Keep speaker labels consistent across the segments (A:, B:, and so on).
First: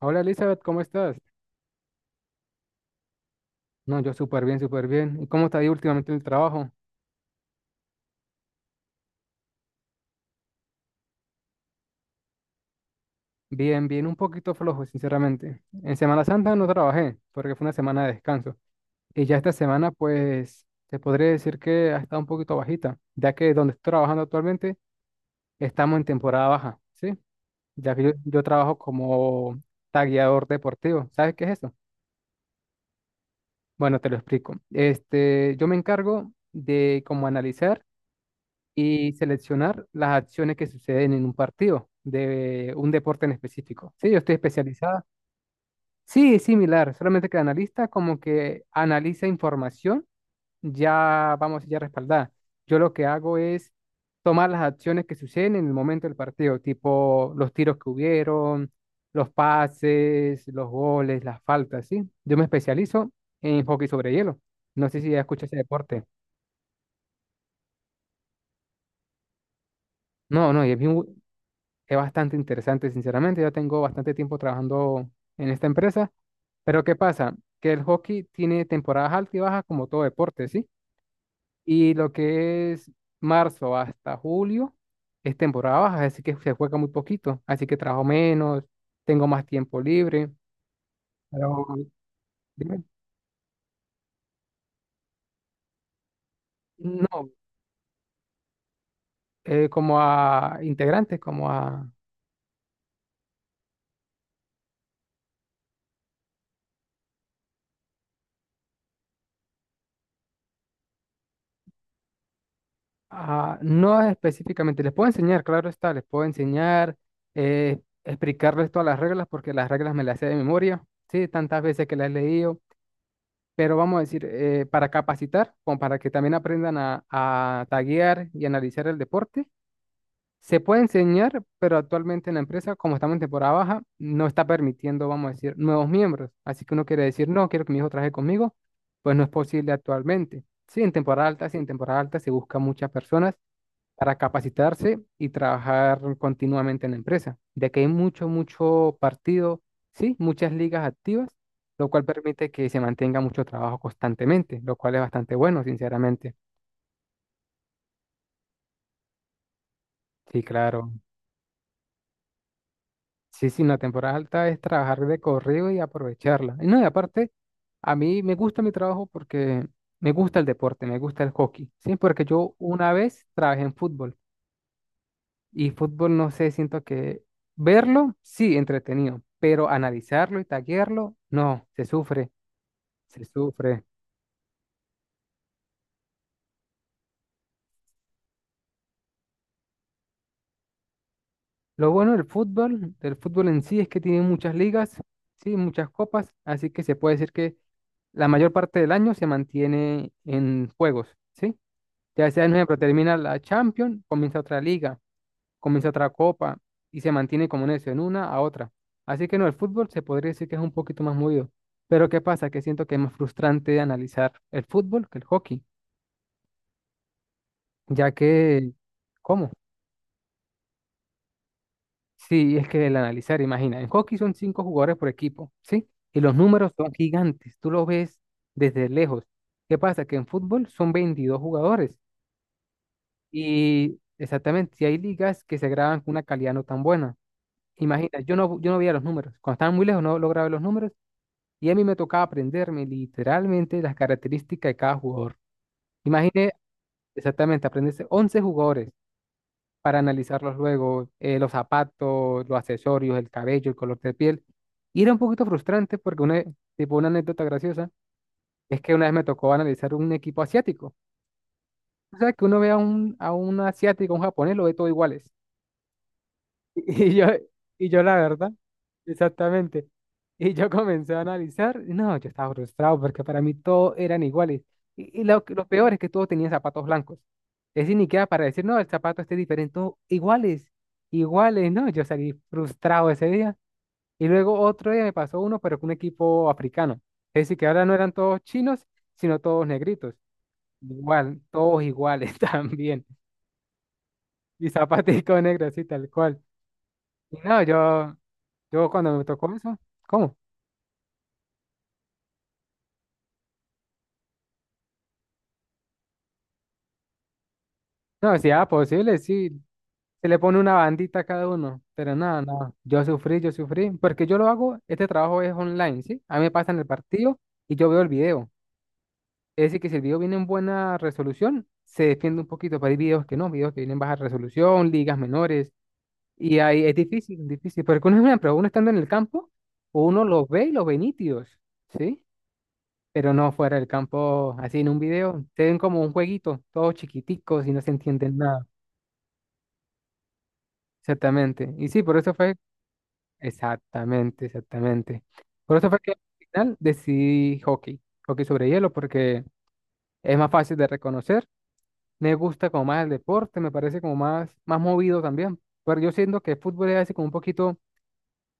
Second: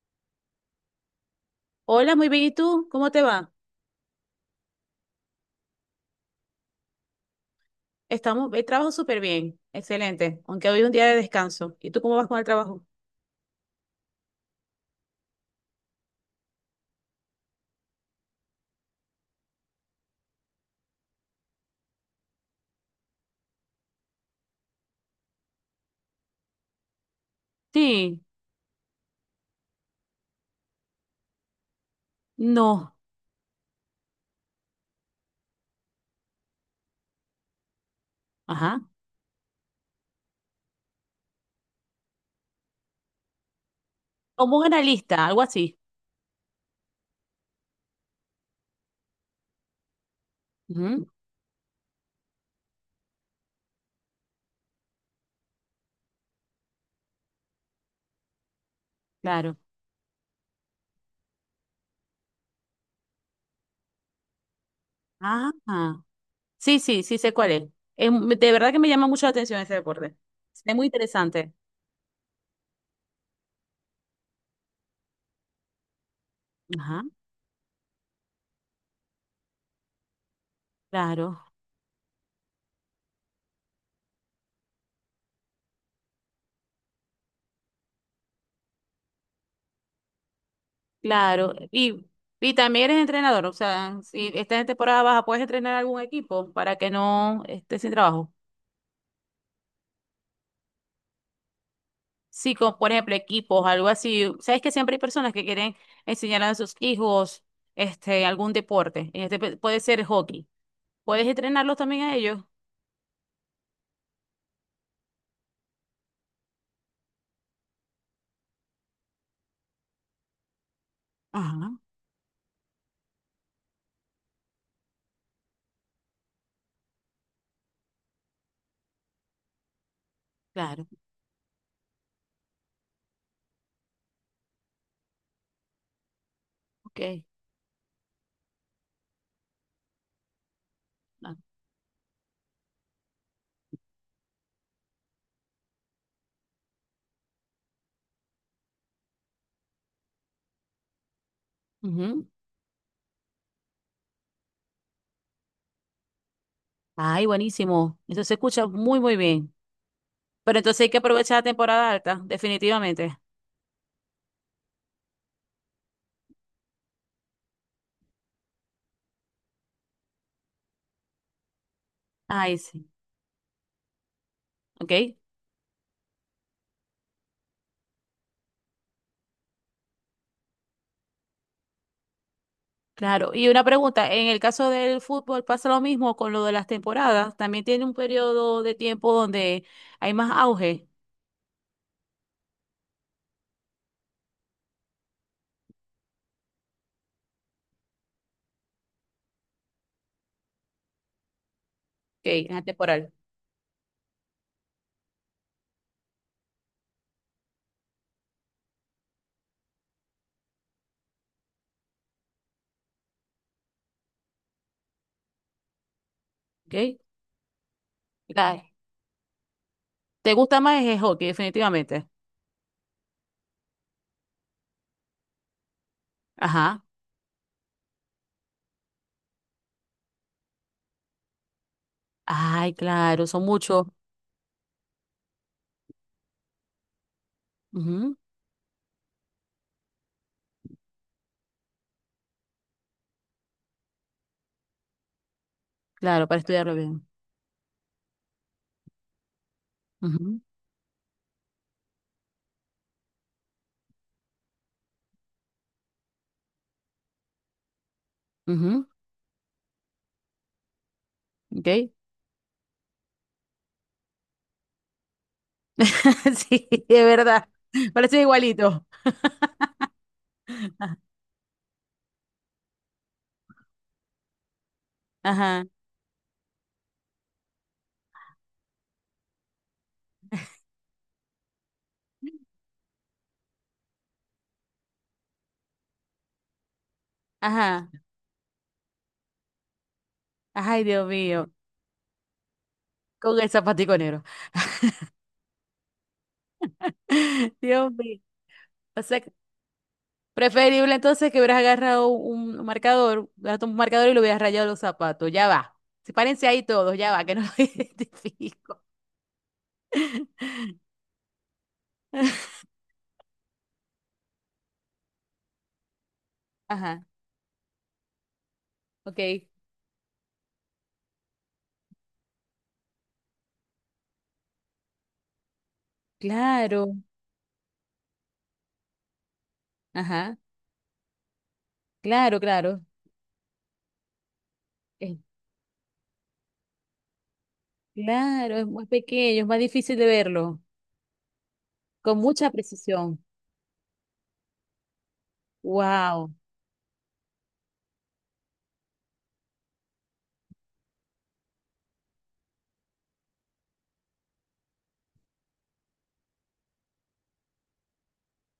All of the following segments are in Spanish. A: Hola Elizabeth, ¿cómo estás?
B: Hola, muy bien. ¿Y tú? ¿Cómo te va?
A: No, yo súper bien, súper bien. ¿Y cómo te ha ido últimamente en el trabajo?
B: Estamos, el trabajo súper bien. Excelente. Aunque hoy es un día de descanso. ¿Y tú cómo vas con el trabajo?
A: Bien, bien, un poquito flojo, sinceramente. En Semana Santa no trabajé porque fue una semana de descanso. Y ya esta semana, pues, te podría decir que ha estado un poquito bajita, ya que donde estoy trabajando actualmente estamos en temporada baja, ¿sí? Ya que yo,
B: Sí,
A: yo trabajo como tagueador deportivo. ¿Sabes qué es eso?
B: no,
A: Bueno, te lo explico. Yo me encargo de como analizar
B: ajá,
A: y seleccionar las acciones que suceden en un partido de un deporte en específico. Sí, yo estoy
B: como un
A: especializada.
B: analista, algo así.
A: Sí, es similar, solamente que analista como que analiza información
B: Ujú,
A: ya, vamos, ya respaldada. Yo lo que hago es tomar las acciones que suceden en el momento del partido, tipo los tiros que hubieron, los
B: claro.
A: pases, los goles, las faltas, ¿sí? Yo me especializo en hockey sobre hielo. No sé si ya escuchas
B: Ah,
A: ese
B: ah,
A: deporte.
B: sí, sí, sí sé cuál es. De verdad que me llama mucho la atención ese deporte.
A: No, no, y
B: Es
A: es
B: muy
A: bien,
B: interesante.
A: Es bastante interesante, sinceramente. Ya tengo bastante tiempo trabajando en esta empresa. Pero ¿qué
B: Ajá,
A: pasa? Que el hockey tiene temporadas altas y bajas como todo deporte, ¿sí?
B: claro,
A: Y lo que es marzo hasta julio es temporada baja, así que se juega muy poquito. Así que trabajo menos, tengo más tiempo libre.
B: claro.
A: Pero,
B: Y
A: dime,
B: también eres entrenador, o sea, si estás en temporada baja, ¿puedes entrenar algún equipo para que
A: no,
B: no estés sin trabajo?
A: como a integrantes, como a.
B: Sí, como por ejemplo equipos, algo así. Sabes que siempre hay personas que quieren enseñar a sus hijos este algún deporte. En puede ser hockey. ¿Puedes entrenarlos también a ellos?
A: Ah, no específicamente, les puedo enseñar, claro está, les puedo enseñar, explicarles todas las reglas, porque las reglas me las sé de memoria, sí, tantas
B: Ajá.
A: veces que las he leído, pero vamos a decir, para capacitar, como para que también aprendan a taguear y analizar el deporte, se puede
B: Claro,
A: enseñar, pero actualmente en la empresa, como estamos en temporada baja, no está permitiendo, vamos a decir, nuevos miembros, así que uno
B: ok,
A: quiere decir, no, quiero que mi hijo trabaje conmigo, pues no es posible actualmente. Sí, en temporada
B: claro.
A: alta, sí, en temporada alta se busca muchas personas para capacitarse y trabajar continuamente en la empresa, ya que hay mucho, mucho partido, sí, muchas ligas activas, lo cual
B: Ujú.
A: permite que se mantenga mucho trabajo constantemente, lo cual es bastante bueno, sinceramente.
B: Ay, buenísimo. Eso se escucha muy, muy bien.
A: Sí,
B: Pero entonces hay
A: claro.
B: que aprovechar la temporada alta, definitivamente.
A: Sí, sí, la temporada alta es trabajar de corrido y aprovecharla. Y no, y aparte, a mí me gusta mi trabajo porque me gusta el deporte, me gusta el hockey, sí, porque yo
B: Ay, sí.
A: una vez trabajé en fútbol.
B: Ok,
A: Y fútbol, no sé, siento que verlo, sí, entretenido, pero analizarlo y taguearlo, no, se sufre, se
B: claro. Y una
A: sufre.
B: pregunta, en el caso del fútbol pasa lo mismo con lo de las temporadas. También tiene un periodo de tiempo donde hay más auge.
A: Lo bueno del fútbol en sí, es que tiene muchas ligas, sí, muchas copas, así que se puede decir que la mayor parte del año se mantiene en juegos, ¿sí?
B: Ok,
A: Ya sea, por
B: en la
A: ejemplo,
B: temporal.
A: termina la Champions, comienza otra liga, comienza otra copa y se mantiene como en eso, en una a otra. Así que no, el fútbol se podría decir que es un poquito más movido. Pero ¿qué pasa? Que siento que es más frustrante de analizar el fútbol que el hockey,
B: Ok.
A: ya
B: Claro.
A: que, ¿cómo?
B: ¿Te gusta más el hockey, definitivamente?
A: Sí, es que el analizar, imagina, en hockey son cinco jugadores por equipo, ¿sí? Y los números
B: Ajá.
A: son gigantes, tú los ves desde lejos. ¿Qué pasa? Que en fútbol son 22 jugadores
B: Ay, claro, son muchos.
A: y exactamente, si hay ligas que se graban con una calidad no tan buena.
B: Ujú,
A: Imagina, yo no veía los números. Cuando estaban muy lejos no lograba ver los números y a mí me tocaba aprenderme literalmente las características de cada jugador.
B: claro, para
A: Imagine
B: estudiarlo bien.
A: exactamente aprenderse 11 jugadores para
B: Ujú,
A: analizarlos luego, los zapatos, los accesorios, el cabello, el color de piel. Y era un poquito frustrante porque una anécdota graciosa es
B: ujú,
A: que una vez me tocó analizar un equipo asiático.
B: ok.
A: O sea, que uno ve a un asiático, a un japonés, lo ve todo iguales.
B: Sí,
A: Y
B: es
A: y yo,
B: verdad.
A: y yo la
B: Parece
A: verdad,
B: igualito.
A: exactamente. Y yo comencé a analizar, y no, yo estaba frustrado porque para mí todos eran iguales. Y, y lo, que-
B: Ajá,
A: lo peor es que todos tenían zapatos blancos. Es decir, ni queda para decir, no, el zapato este es diferente, todos iguales, iguales, ¿no? Yo salí frustrado ese día. Y luego otro día me pasó uno, pero con un equipo africano. Es decir, que ahora
B: ajá.
A: no eran todos chinos, sino todos negritos.
B: Ay, Dios
A: Igual,
B: mío.
A: todos iguales también.
B: Con el zapatico negro.
A: Y zapatico negro, así tal cual. Y no,
B: Dios
A: yo
B: mío.
A: Yo
B: O
A: cuando
B: sea,
A: me
B: que-
A: tocó eso, ¿cómo?
B: Preferible entonces que hubieras agarrado un marcador, agarraste un marcador y lo hubieras rayado los zapatos. Ya va. Sepárense ahí todos, ya va, que no lo
A: No, si era
B: identifico.
A: posible, sí. Se le pone una bandita a cada uno, pero nada, nada. Yo sufrí, porque yo lo hago, este trabajo es online, ¿sí? A mí me pasan el
B: Ajá,
A: partido y yo veo el video.
B: ok.
A: Es decir, que si el video viene en buena resolución, se defiende un poquito, pero hay videos que no, videos que vienen en baja resolución, ligas menores, y ahí es
B: Claro.
A: difícil, difícil, porque uno, pero uno estando en el campo, uno
B: Ajá,
A: los ve y los ve nítidos, ¿sí?
B: claro, claro.
A: Pero no fuera del campo, así en un
B: Es,
A: video, te ven como un jueguito, todos chiquiticos y no se entienden
B: claro,
A: nada.
B: es muy pequeño, es más difícil de verlo,
A: Exactamente. Y sí, por
B: con
A: eso
B: mucha
A: fue,
B: precisión.
A: exactamente, exactamente. Por eso fue que al
B: Wow.
A: final decidí hockey, hockey sobre hielo, porque es más fácil de reconocer, me gusta como más el deporte, me parece como más, más movido también, pero yo siento que el fútbol es así como un poquito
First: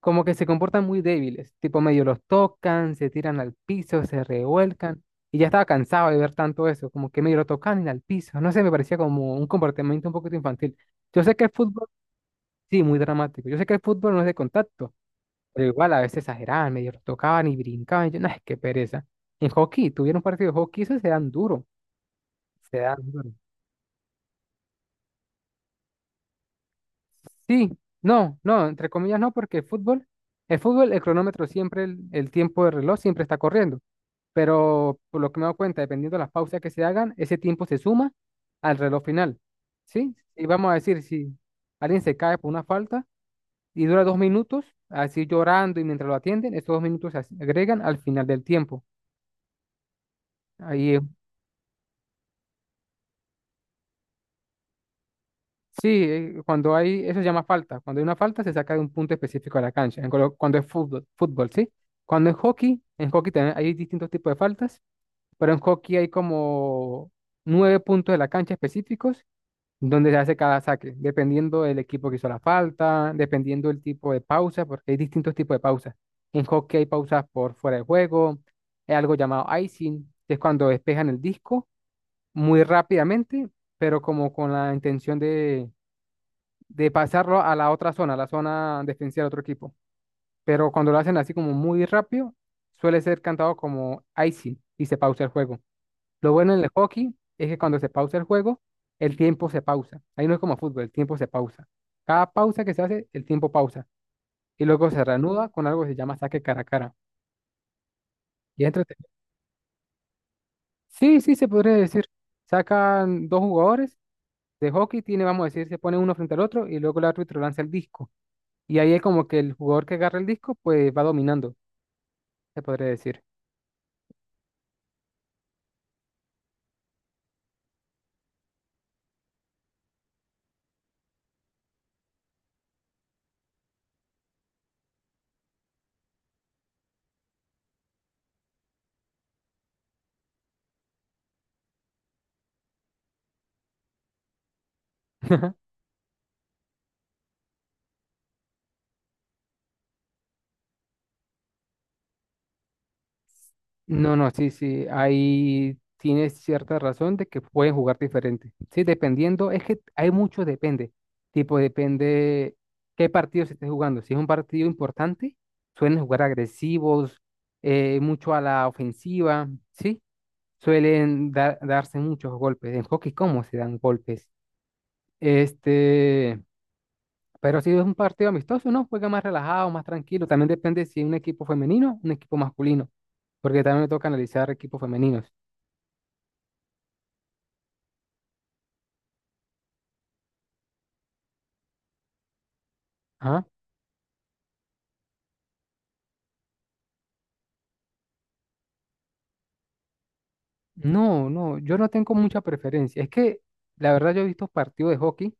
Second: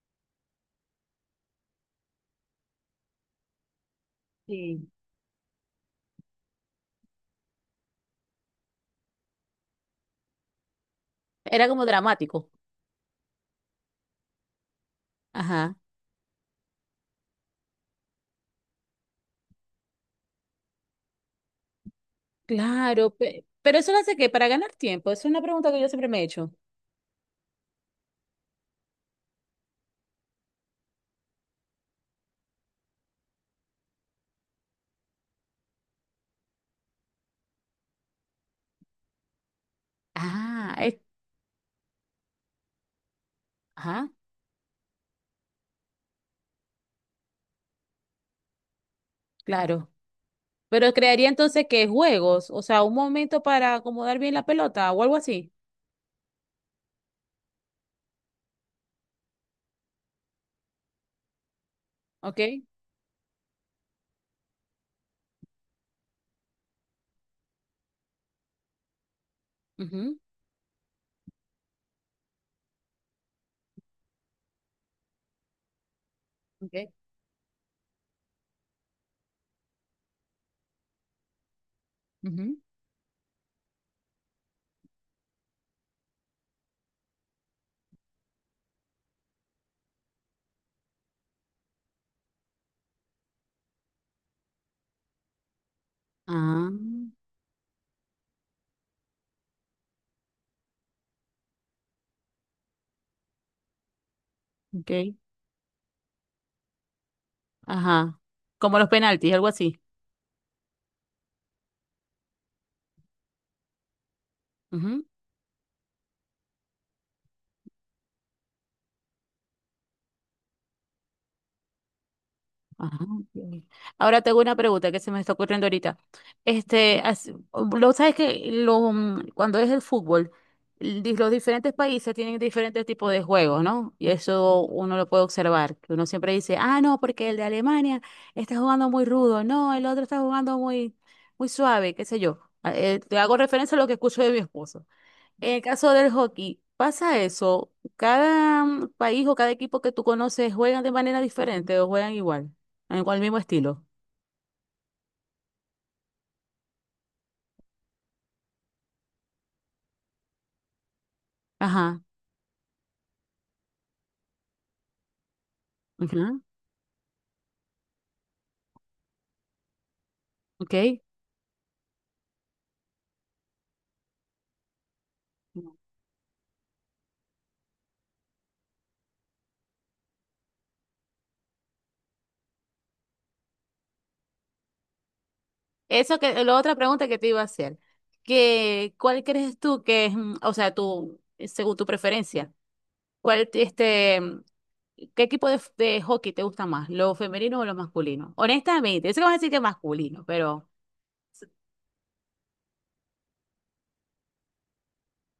A: como que se comportan muy débiles, tipo medio los tocan, se tiran al piso, se
B: Sí.
A: revuelcan. Y ya estaba cansado de ver tanto eso, como que medio lo tocan y al piso. No sé, me parecía como un comportamiento un poquito infantil. Yo sé que el
B: Era
A: fútbol,
B: como dramático.
A: sí, muy dramático. Yo sé que el fútbol no es de contacto, pero
B: Ajá,
A: igual a veces exageraban, medio los tocaban y brincaban. Y yo, no, es que pereza. En hockey, tuvieron un partido de hockey, eso se dan duro. Se dan
B: claro.
A: duro.
B: Pero eso lo hace que para ganar tiempo, es una pregunta que yo siempre me he hecho.
A: Sí, no, no, entre comillas no, porque el fútbol, el fútbol, el cronómetro siempre, el tiempo de reloj siempre está corriendo. Pero por lo que me he dado cuenta, dependiendo de las pausas que se hagan, ese tiempo se suma al reloj final, ¿sí? Y vamos a
B: Ah, es-
A: decir, si alguien se cae por una falta y dura
B: ajá,
A: 2 minutos, así llorando y mientras lo atienden, estos 2 minutos agregan al final del tiempo.
B: claro. Pero
A: Ahí,
B: crearía entonces que juegos, o sea, un momento para acomodar bien la pelota o algo así.
A: sí, cuando hay, eso se llama falta. Cuando hay una falta, se saca de un punto específico de la cancha, cuando es fútbol, fútbol, ¿sí? Cuando es
B: Ok.
A: hockey, en hockey también hay distintos tipos de faltas, pero en hockey hay como nueve puntos de la cancha específicos donde se
B: Ujú.
A: hace cada saque, dependiendo del equipo que hizo la falta, dependiendo del tipo de pausa, porque hay distintos tipos de pausas. En hockey hay
B: Ok,
A: pausas por fuera de juego, hay algo llamado icing, que es cuando despejan el disco
B: ujú.
A: muy rápidamente, pero como con la intención de pasarlo a la otra zona, a la zona defensiva del otro equipo. Pero cuando lo hacen así como muy rápido, suele ser cantado como icing y se pausa el juego. Lo bueno en
B: Ah,
A: el hockey es que cuando se pausa el juego, el tiempo se pausa. Ahí no es como fútbol, el tiempo se pausa. Cada pausa que se hace, el tiempo pausa. Y luego
B: ok.
A: se reanuda con algo que se llama saque cara a cara.
B: Ajá.
A: Y es
B: Como los
A: entretenido.
B: penaltis, algo así.
A: Sí, sí, se podría decir. Sacan dos jugadores de hockey, tiene, vamos a decir, se pone uno frente al otro y luego el árbitro lanza el disco. Y ahí es como que el jugador que agarra el disco, pues va dominando, se podría
B: Ajá,
A: decir.
B: ok. Ahora tengo una pregunta que se me está ocurriendo ahorita. Este, as- lo sabes que cuando es el fútbol, los diferentes países tienen diferentes tipos de juegos, ¿no? Y eso uno lo puede observar, que uno siempre dice, ah, no, porque el de Alemania está jugando muy rudo, no, el otro está jugando muy, muy suave, qué sé yo. Ah, te hago referencia a lo que escucho de mi esposo. En el caso del hockey, ¿pasa eso? ¿Cada país o cada equipo que tú conoces juegan de manera diferente o juegan igual? Con el mismo estilo.
A: No, no, sí, sí, ahí tienes cierta razón de que pueden jugar diferente. Sí, dependiendo, es que hay mucho depende. Tipo,
B: Ajá.
A: depende qué partido se esté jugando. Si es un partido importante, suelen jugar
B: Ujú,
A: agresivos, mucho a la ofensiva, ¿sí?
B: ok.
A: Suelen darse muchos golpes. En hockey, ¿cómo se dan golpes? Este, pero si es un partido amistoso, no, juega más relajado, más tranquilo. También depende si es un equipo femenino, un equipo masculino porque también me toca analizar equipos femeninos.
B: Eso que, la otra pregunta que te iba a hacer, que, ¿cuál crees tú que es, o sea, tú, según tu preferencia,
A: Ah,
B: cuál, qué equipo de, de hockey te gusta más, lo femenino o lo masculino? Honestamente, eso que vas a decir que es masculino, pero,
A: no, no, yo no tengo mucha preferencia. Es que la verdad yo he visto partidos de hockey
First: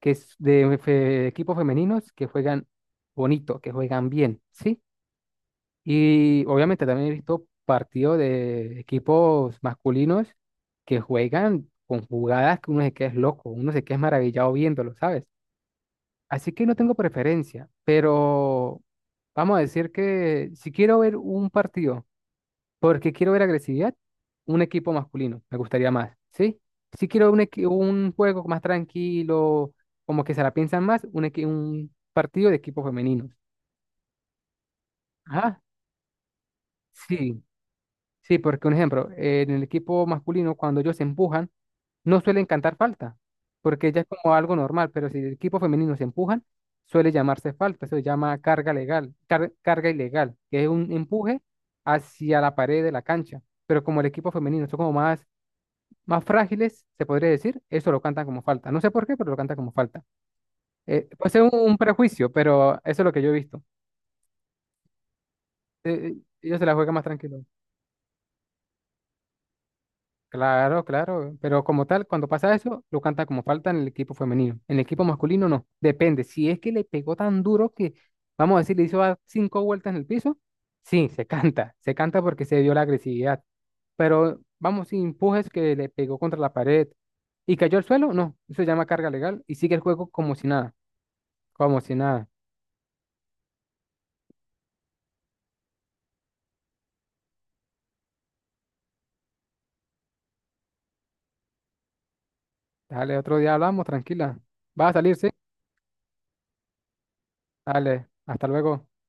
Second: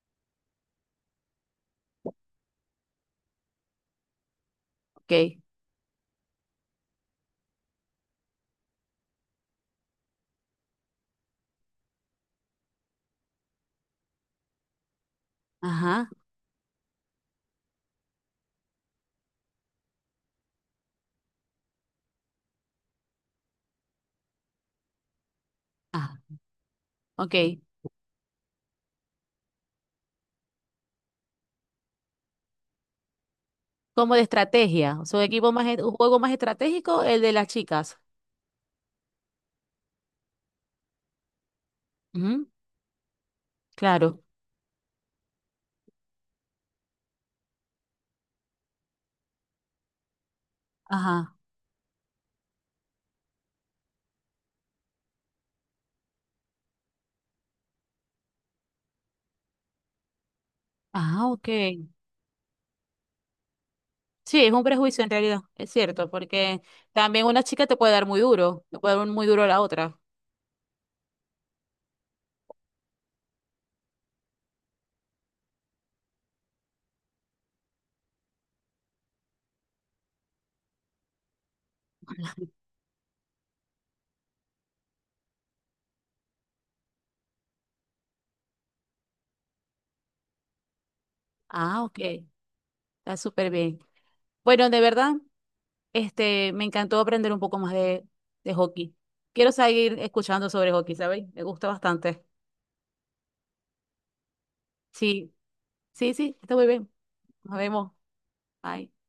A: que es equipos femeninos que juegan bonito, que juegan bien, ¿sí?
B: ok.
A: Y obviamente también he visto partidos de equipos masculinos que juegan con jugadas que uno se queda es loco, uno se queda es maravillado viéndolo, ¿sabes?
B: Ajá.
A: Así que no tengo preferencia, pero vamos a decir que si quiero ver un partido. Porque quiero ver agresividad, un equipo masculino, me gustaría más,
B: Ah,
A: ¿sí? Si quiero
B: ok.
A: un juego más tranquilo, como que se la piensan más, un partido de equipos femeninos.
B: Como de estrategia, o sea, un equipo
A: Ajá,
B: más, un juego más estratégico, el de
A: sí,
B: las chicas.
A: sí, porque un ejemplo, en el equipo masculino, cuando ellos se empujan, no suelen
B: Ujú,
A: cantar falta, porque ya es
B: claro.
A: como algo normal, pero si el equipo femenino se empujan, suele llamarse falta, eso se llama carga legal, carga ilegal, que es un
B: Ajá.
A: empuje hacia la pared de la cancha, pero como el equipo femenino, son como más más frágiles, se podría decir, eso lo cantan como falta. No sé por qué, pero lo cantan como falta. Eh,
B: Ah,
A: puede ser
B: ok.
A: un prejuicio, pero eso es lo que yo he visto.
B: Sí, es un prejuicio en realidad, es cierto,
A: Eh, ellos
B: porque
A: se la juegan más
B: también
A: tranquilo.
B: una chica te puede dar muy duro, te puede dar un muy duro a la otra.
A: Claro, claro, pero como tal, cuando pasa eso, lo canta como falta en el equipo femenino. En el equipo masculino no, depende. Si es que le pegó tan duro que, vamos a decir, le hizo dar cinco vueltas en el piso, sí, se canta porque se dio la agresividad. Pero vamos, si empujes que le pegó contra la pared y cayó al suelo, no, eso se llama carga legal y sigue el juego como si nada. Como
B: Ah,
A: si
B: ok.
A: nada.
B: Está súper bien. Bueno, de verdad, me encantó aprender un poco más de hockey. Quiero seguir escuchando sobre hockey, ¿sabéis? Me gusta bastante.
A: Dale, otro día hablamos, tranquila. Va a salir, ¿sí?
B: Sí, sí, sí, está muy bien. Nos vemos.
A: Dale, hasta luego.
B: Bye.